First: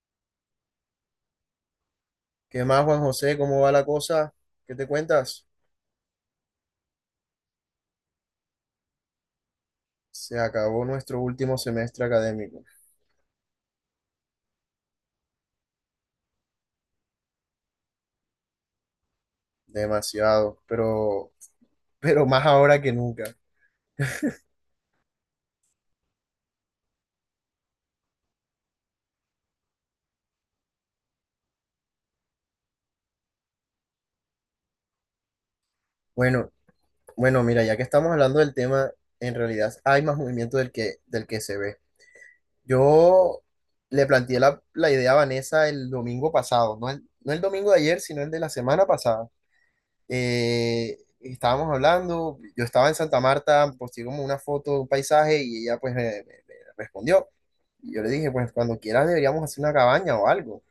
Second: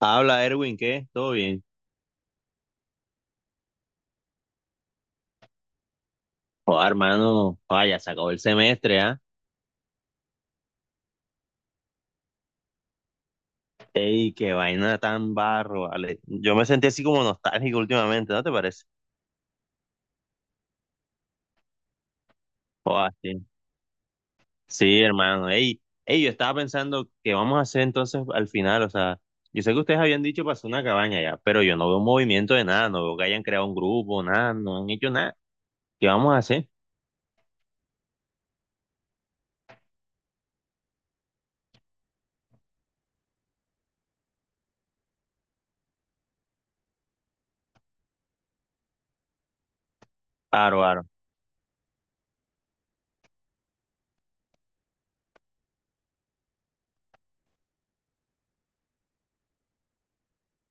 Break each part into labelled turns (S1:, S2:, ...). S1: Habla Erwin, ¿qué? ¿Todo bien?
S2: ¿Qué más, Juan José? ¿Cómo va la cosa? ¿Qué te cuentas?
S1: Joder, hermano, vaya, se acabó el semestre, ¿ah?
S2: Se acabó nuestro último semestre académico.
S1: Ey, qué vaina tan barro, vale. Yo me sentí así como nostálgico últimamente, ¿no te parece?
S2: Demasiado, pero, pero más ahora que
S1: Joder,
S2: nunca.
S1: sí. Sí, hermano, ey, yo estaba pensando qué vamos a hacer entonces al final, o sea, yo sé que ustedes habían dicho para hacer una cabaña ya, pero yo no veo movimiento de nada, no veo que hayan creado un grupo, nada, no han hecho nada. ¿Qué vamos a
S2: Bueno,
S1: hacer?
S2: bueno, mira, ya que estamos hablando del tema, en realidad hay más movimiento del que se ve. Yo le planteé la idea a Vanessa el domingo pasado, no el domingo de ayer, sino el de la semana pasada.
S1: Aro.
S2: Estábamos hablando, yo estaba en Santa Marta, posté como una foto, un paisaje y ella pues me respondió. Y yo le dije, pues cuando quieras deberíamos hacer una cabaña o algo.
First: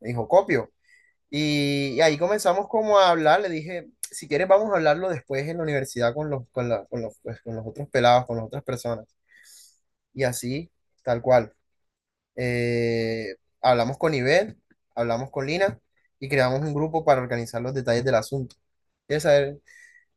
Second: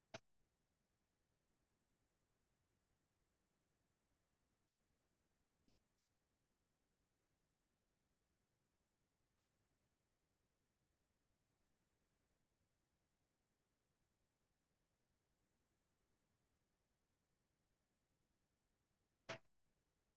S2: Me dijo, copio. Y ahí comenzamos como a hablar, le dije, si quieres vamos a hablarlo después en la universidad con los, con la- con los, pues, con los otros pelados, con las otras personas. Y así, tal cual. Hablamos con Ivel, hablamos con Lina y creamos un grupo para organizar los detalles del asunto. ¿Quieres saber?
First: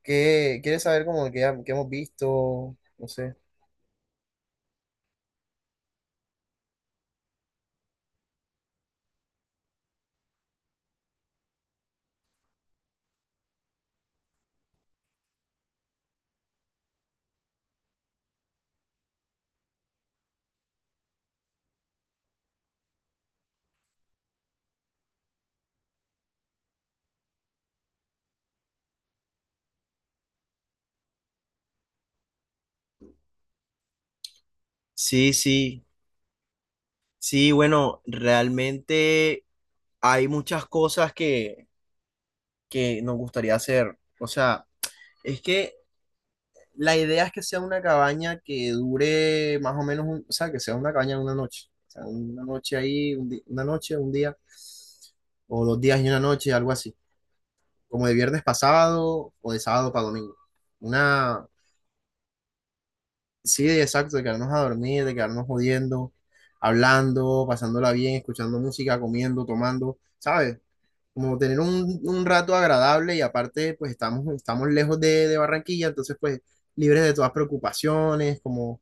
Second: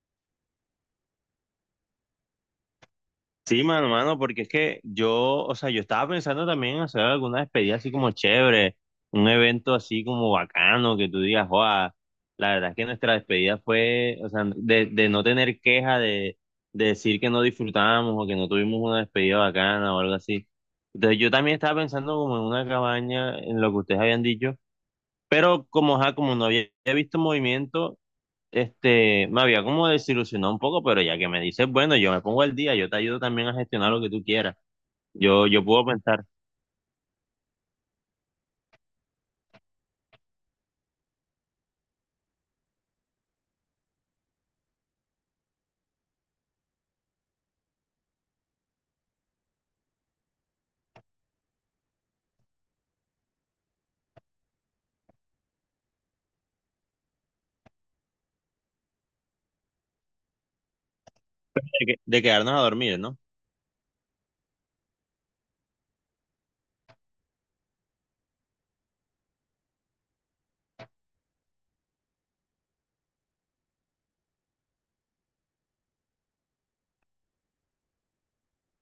S2: ¿Qué quieres saber como que hemos visto? No sé.
S1: Sí, mano, porque es que yo, o sea, yo estaba pensando también en hacer alguna despedida así como chévere, un evento así como bacano, que tú digas, joa, la verdad es que nuestra despedida fue, o sea, de no tener queja, de decir que no disfrutamos o que no tuvimos una despedida bacana o algo así. Entonces yo también estaba pensando como en una cabaña, en lo que ustedes habían dicho, pero como, ajá, como no había visto movimiento, me había como desilusionado un poco, pero ya que me dices, bueno, yo me pongo al día, yo te ayudo también a gestionar lo que tú quieras.
S2: Sí,
S1: Yo
S2: sí,
S1: puedo pensar
S2: sí, bueno, realmente hay muchas cosas que nos gustaría hacer. O sea, es que la idea es que sea una cabaña que dure más o menos, o sea, que sea una cabaña de una noche. O sea, una noche ahí, una noche, un día, o dos días y una noche, algo así. Como de viernes pasado o de sábado para domingo. Una.
S1: de quedarnos a dormir, ¿no?
S2: Sí, exacto, de quedarnos a dormir, de quedarnos jodiendo, hablando, pasándola bien, escuchando música, comiendo, tomando, ¿sabes? Como tener un rato agradable y aparte, pues estamos lejos de Barranquilla, entonces pues libres de todas preocupaciones, como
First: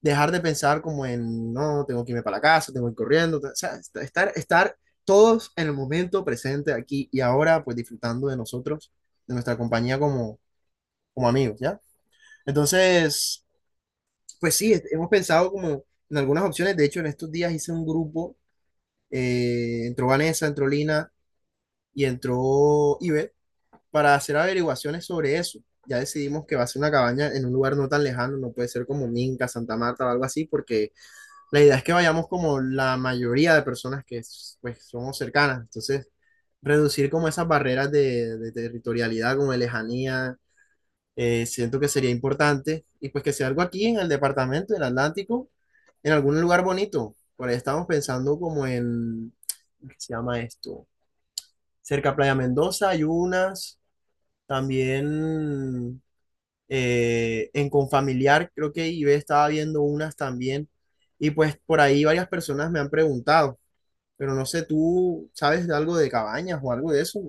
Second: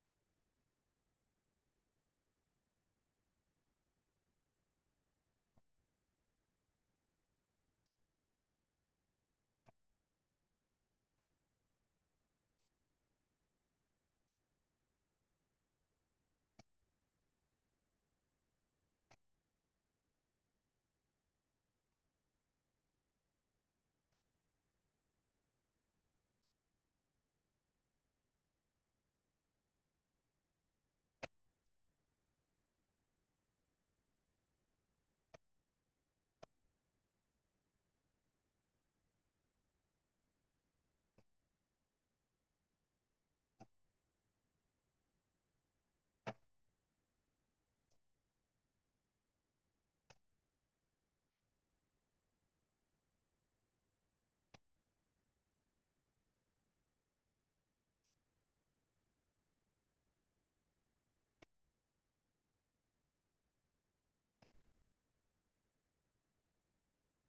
S2: dejar de pensar como en, no, tengo que irme para la casa, tengo que ir corriendo, o sea, estar todos en el momento presente aquí y ahora, pues disfrutando de nosotros, de nuestra compañía como, como amigos, ¿ya? Entonces... Pues sí, hemos pensado como en algunas opciones. De hecho, en estos días hice un grupo, entró Vanessa, entró Lina y entró Ibe para hacer averiguaciones sobre eso. Ya decidimos que va a ser una cabaña en un lugar no tan lejano, no puede ser como Minca, Santa Marta o algo así, porque la idea es que vayamos como la mayoría de personas que pues somos cercanas. Entonces, reducir como esas barreras de territorialidad, como de lejanía siento que sería importante y pues que sea algo aquí en el departamento del Atlántico, en algún lugar bonito. Por ahí estamos pensando como en, ¿qué se llama esto? Cerca a Playa Mendoza hay unas, también en Confamiliar creo que Ibe estaba viendo unas también y pues por ahí varias personas me han preguntado, pero no sé, ¿tú sabes de algo de cabañas o algo de eso?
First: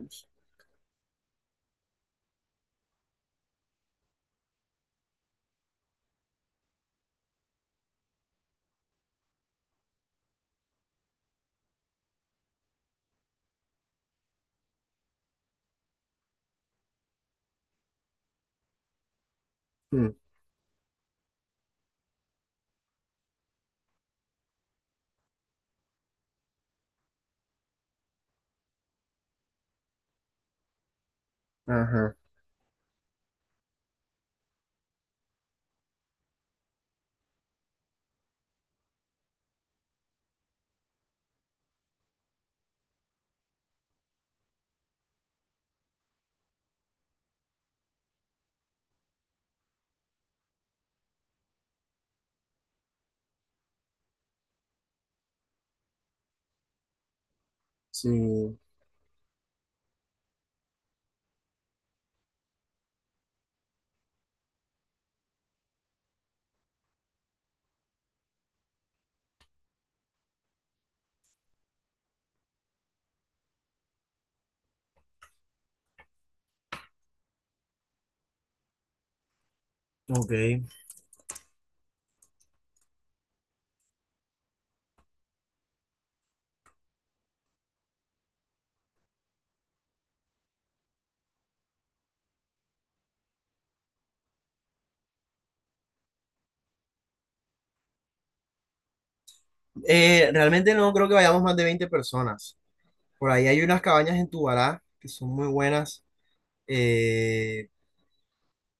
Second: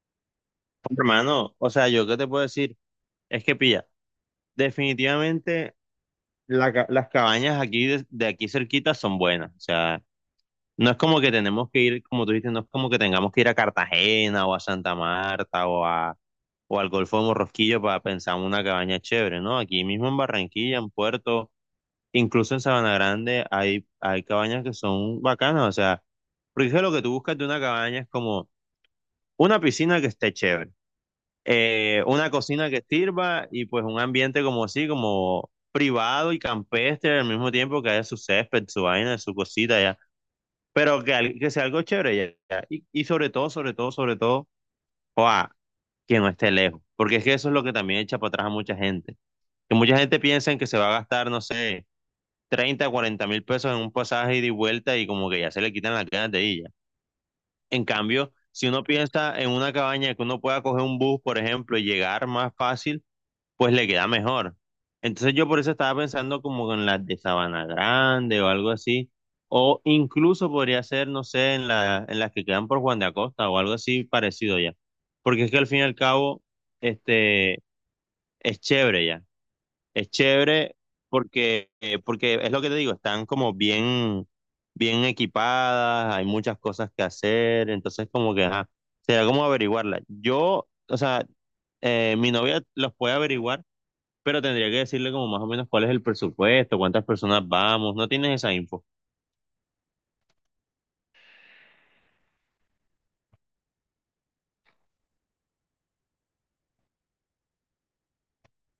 S1: Hermano, o sea, yo qué te puedo decir, es que pilla, definitivamente las cabañas aquí de aquí cerquita son buenas, o sea, no es como que tenemos que ir, como tú dices, no es como que tengamos que ir a Cartagena o a Santa Marta o a, o al Golfo de Morrosquillo para pensar en una cabaña chévere, ¿no? Aquí mismo
S2: Hmm,
S1: en Barranquilla, en Puerto. Incluso en Sabana Grande hay cabañas que son bacanas, o sea, porque es que lo que tú buscas de una cabaña es como una piscina que esté chévere,
S2: ajá,
S1: una cocina que sirva y pues un ambiente como así, como privado y campestre al mismo tiempo que haya su césped, su vaina, su cosita ya, pero que, al- que sea algo chévere ya, ya. Y sobre todo, sobre todo, sobre todo, ¡guau!, que no esté lejos, porque es que eso es lo que también echa para atrás a mucha gente, que mucha gente piensa en que se va a gastar, no sé, 30, 40 mil pesos en un pasaje ida y vuelta y como que ya se le quitan las ganas de ella. En
S2: sí,
S1: cambio, si uno piensa en una cabaña que uno pueda coger un bus, por ejemplo, y llegar más fácil, pues le queda mejor. Entonces yo por eso estaba pensando como en las de Sabana Grande o algo así, o incluso podría ser, no sé, en las que quedan por Juan de Acosta o algo así parecido ya. Porque es que al fin y al cabo, este, es chévere ya, es
S2: ok.
S1: chévere, porque, porque es lo que te digo, están como bien, bien equipadas, hay muchas cosas que hacer, entonces como que, ajá, será como averiguarla. Yo, o sea, mi novia los puede averiguar, pero tendría que decirle como más o menos cuál es el presupuesto, cuántas personas vamos, no tienes esa info.
S2: Realmente no creo que vayamos más de 20 personas. Por ahí hay unas cabañas en Tubará que son muy buenas, eh,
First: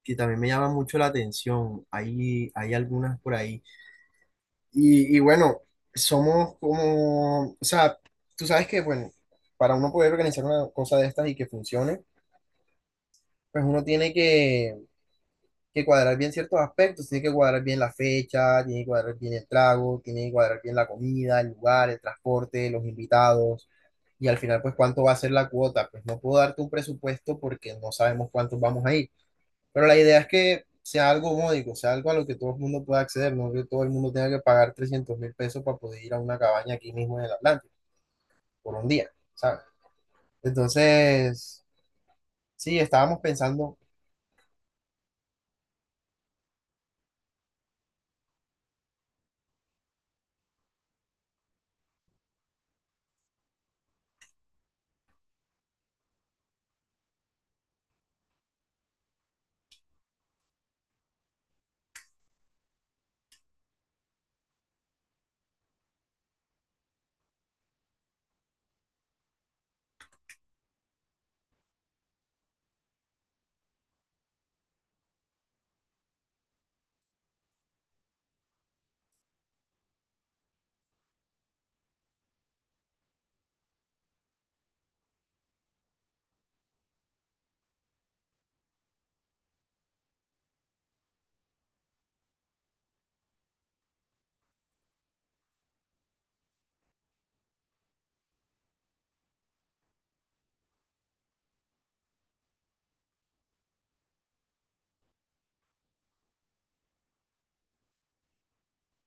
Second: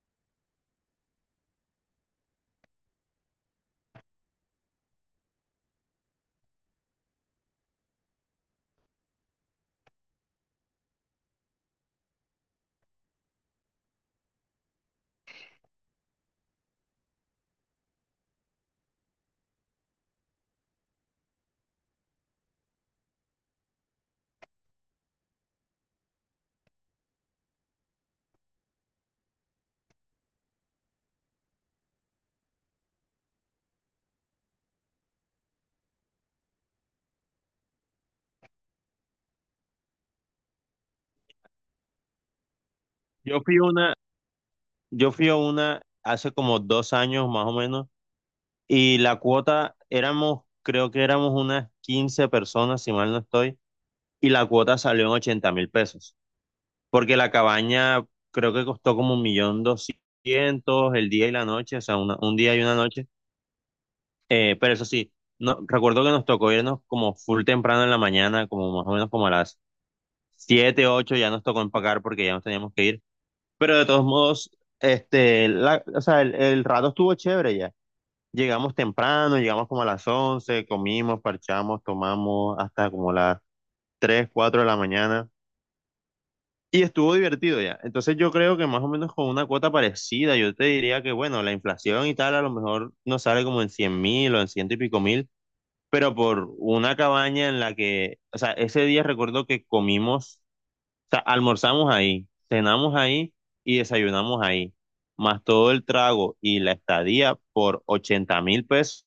S2: que también me llaman mucho la atención. Hay algunas por ahí. Y bueno, somos como, o sea, tú sabes que, bueno, para uno poder organizar una cosa de estas y que funcione, pues uno tiene que cuadrar bien ciertos aspectos, tiene que cuadrar bien la fecha, tiene que cuadrar bien el trago, tiene que cuadrar bien la comida, el lugar, el transporte, los invitados, y al final, pues, cuánto va a ser la cuota. Pues no puedo darte un presupuesto porque no sabemos cuántos vamos a ir, pero la idea es que sea algo módico, sea algo a lo que todo el mundo pueda acceder, no que todo el mundo tenga que pagar 300.000 pesos para poder ir a una cabaña aquí mismo en el Atlántico por un día, ¿sabes? Entonces, sí, estábamos
S1: Yo fui a
S2: pensando.
S1: una, yo fui a una hace como 2 años más o menos, y la cuota éramos, creo que éramos unas 15 personas, si mal no estoy, y la cuota salió en 80.000 pesos, porque la cabaña creo que costó como un millón doscientos el día y la noche, o sea, un día y una noche. Pero eso sí, no, recuerdo que nos tocó irnos como full temprano en la mañana, como más o menos como a las 7 8 ya nos tocó empacar porque ya nos teníamos que ir, pero de todos modos, o sea, el rato estuvo chévere ya. Llegamos temprano, llegamos como a las 11, comimos, parchamos, tomamos hasta como las 3 4 de la mañana. Y estuvo divertido ya. Entonces yo creo que más o menos con una cuota parecida, yo te diría que, bueno, la inflación y tal a lo mejor nos sale como en 100.000 o en ciento y pico mil, pero por una cabaña en la que, o sea, ese día recuerdo que comimos, o sea, almorzamos ahí, cenamos ahí y desayunamos ahí, más todo el trago y la estadía por 80.000 pesos.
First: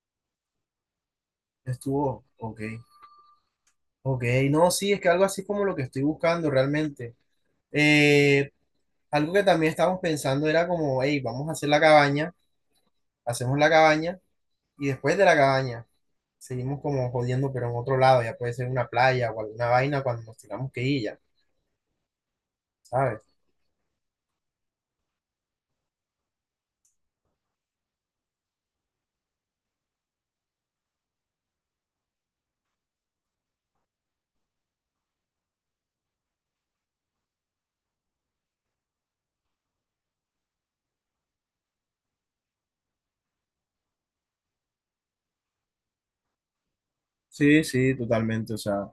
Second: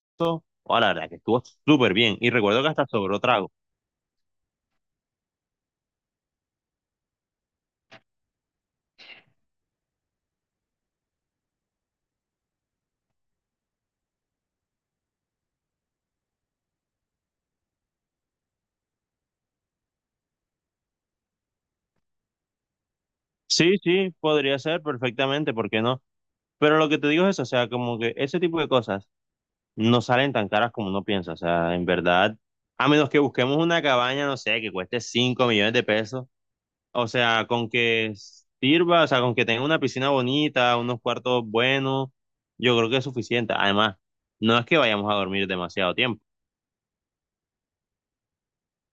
S1: Oh, la verdad que estuvo súper bien.
S2: Estuvo,
S1: Y
S2: ok.
S1: recuerdo que hasta sobró trago.
S2: Ok, no, sí, es que algo así es como lo que estoy buscando realmente. Eh, algo que también estábamos pensando era como, hey, vamos a hacer la cabaña, hacemos la cabaña y después de la cabaña seguimos como jodiendo, pero en otro lado, ya puede ser una playa o alguna vaina cuando nos tengamos que ir ya, ¿sabes?
S1: Sí, sí, podría ser perfectamente, ¿por qué no? Pero lo que te digo es eso, o sea, como que ese tipo de cosas no salen tan caras como uno piensa, o sea, en verdad, a menos que busquemos una cabaña, no sé, que cueste 5 millones de pesos, o sea, con que sirva, o sea, con que tenga una piscina bonita, unos cuartos buenos, yo creo que es suficiente. Además, no es que vayamos a dormir demasiado tiempo.
S2: Sí, sí, totalmente. O sea,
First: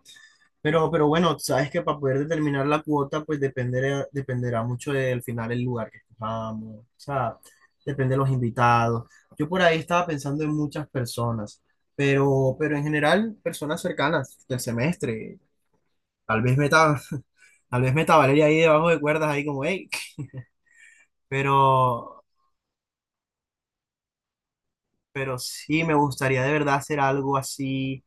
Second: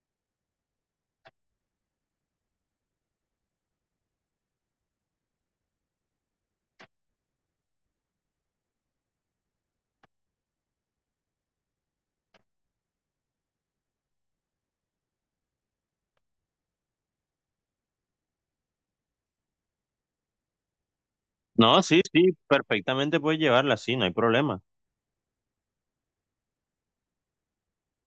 S2: pero bueno, sabes que para poder determinar la cuota, pues dependerá mucho del final el lugar que escojamos, o sea, depende de los invitados. Yo por ahí estaba pensando en muchas personas, pero en general, personas cercanas del semestre. Tal vez meta, tal vez meta a Valeria ahí debajo de cuerdas, ahí como, hey,
S1: No, sí,
S2: pero,
S1: sí, perfectamente puedes llevarla, sí, no hay problema.
S2: pero sí me gustaría de verdad hacer algo así,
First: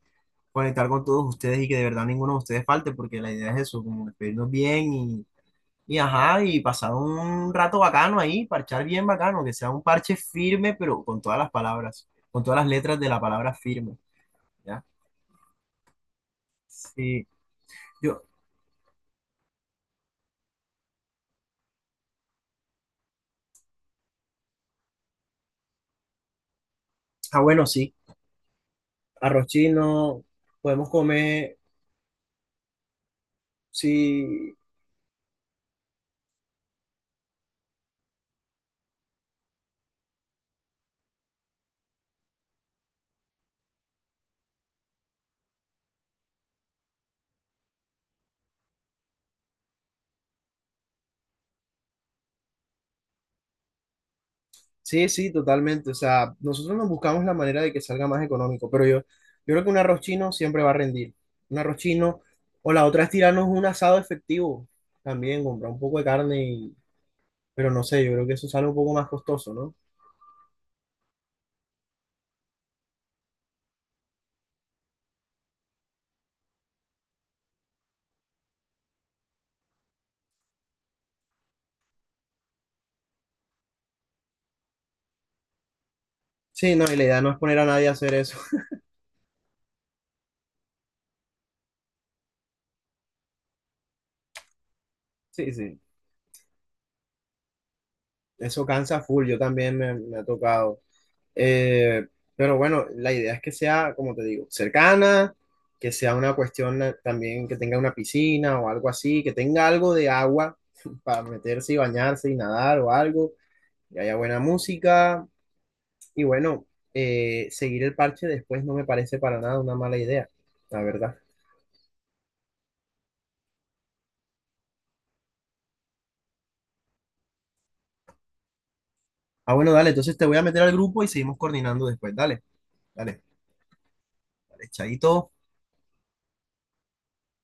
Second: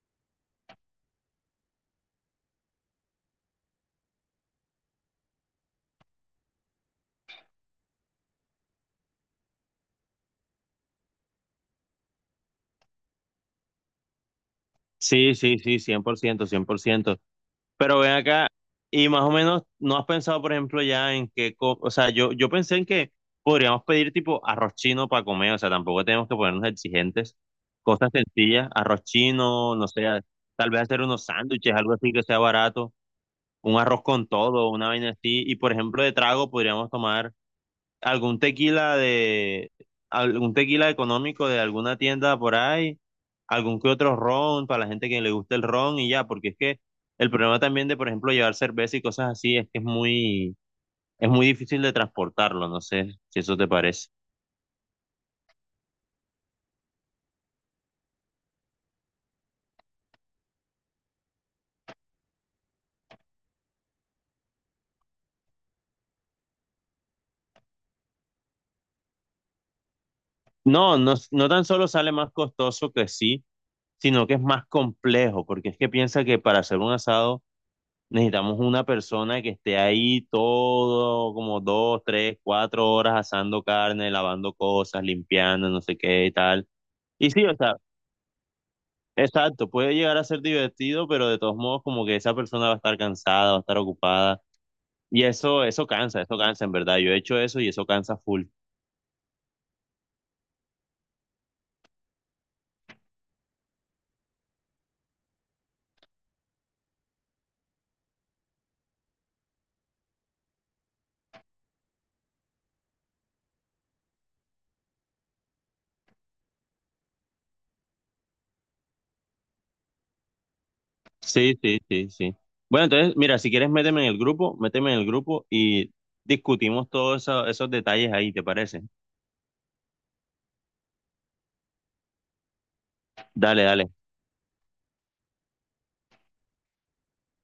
S2: conectar con todos ustedes y que de verdad ninguno de ustedes falte, porque la idea es eso, como despedirnos bien. Y ajá, y pasar un rato bacano ahí, parchar bien bacano, que sea un parche firme, pero con todas las palabras, con todas las letras de la palabra firme, ¿ya?
S1: Sí, sí, sí, cien por ciento, 100%.
S2: Sí,
S1: Pero ven
S2: yo,
S1: acá, y más o menos, ¿no has pensado, por ejemplo, ya en qué, co- o sea, yo pensé en que podríamos pedir tipo arroz chino para comer, o sea, tampoco tenemos que ponernos exigentes,
S2: ah, bueno, sí,
S1: cosas sencillas, arroz
S2: arroz
S1: chino, no sé, a-
S2: chino,
S1: tal vez
S2: podemos
S1: hacer unos
S2: comer,
S1: sándwiches, algo así que sea barato, un arroz con
S2: sí,
S1: todo, una vaina así, y por ejemplo, de trago podríamos tomar algún tequila de, algún tequila económico de alguna tienda por ahí, algún que otro ron para la gente que le guste el ron y ya, porque es que el problema también de, por ejemplo, llevar cerveza y cosas así es que es muy difícil de transportarlo, no sé si eso te parece.
S2: sí, sí, totalmente, o sea, nosotros nos buscamos la manera de que salga más económico, pero yo creo que un arroz chino siempre va a rendir, un arroz chino, o la otra es tirarnos un asado efectivo, también, comprar un poco de carne, y- pero no sé, yo creo que eso sale un poco más costoso, ¿no?
S1: No, no, no tan solo sale más costoso, que sí, sino que es más complejo, porque es que piensa que para hacer un asado necesitamos una persona que esté ahí todo, como dos, tres, cuatro horas asando carne, lavando cosas, limpiando, no sé qué y tal.
S2: Sí, no, y la idea no
S1: Y
S2: es
S1: sí, o
S2: poner a
S1: sea,
S2: nadie a hacer eso.
S1: exacto, puede llegar a ser divertido, pero de todos modos como que esa persona va a estar cansada, va a estar ocupada. Y
S2: Sí,
S1: eso,
S2: sí,
S1: eso cansa en verdad. Yo he hecho eso y eso cansa full.
S2: eso cansa full, yo también me ha tocado. Eh, pero bueno, la idea es que sea, como te digo, cercana, que sea una cuestión también que tenga una piscina o algo así, que tenga algo de agua para meterse y bañarse y nadar o algo, que haya buena música. Y bueno, seguir el parche después no me parece para nada una mala idea, la verdad.
S1: Sí, sí, sí, sí. Bueno, entonces, mira, si quieres, méteme en el grupo, méteme en el grupo y discutimos esos detalles ahí, ¿te parece?
S2: Ah, bueno, dale, entonces te voy a meter al grupo y seguimos coordinando después. Dale, dale,
S1: Dale, dale.
S2: dale, chaito.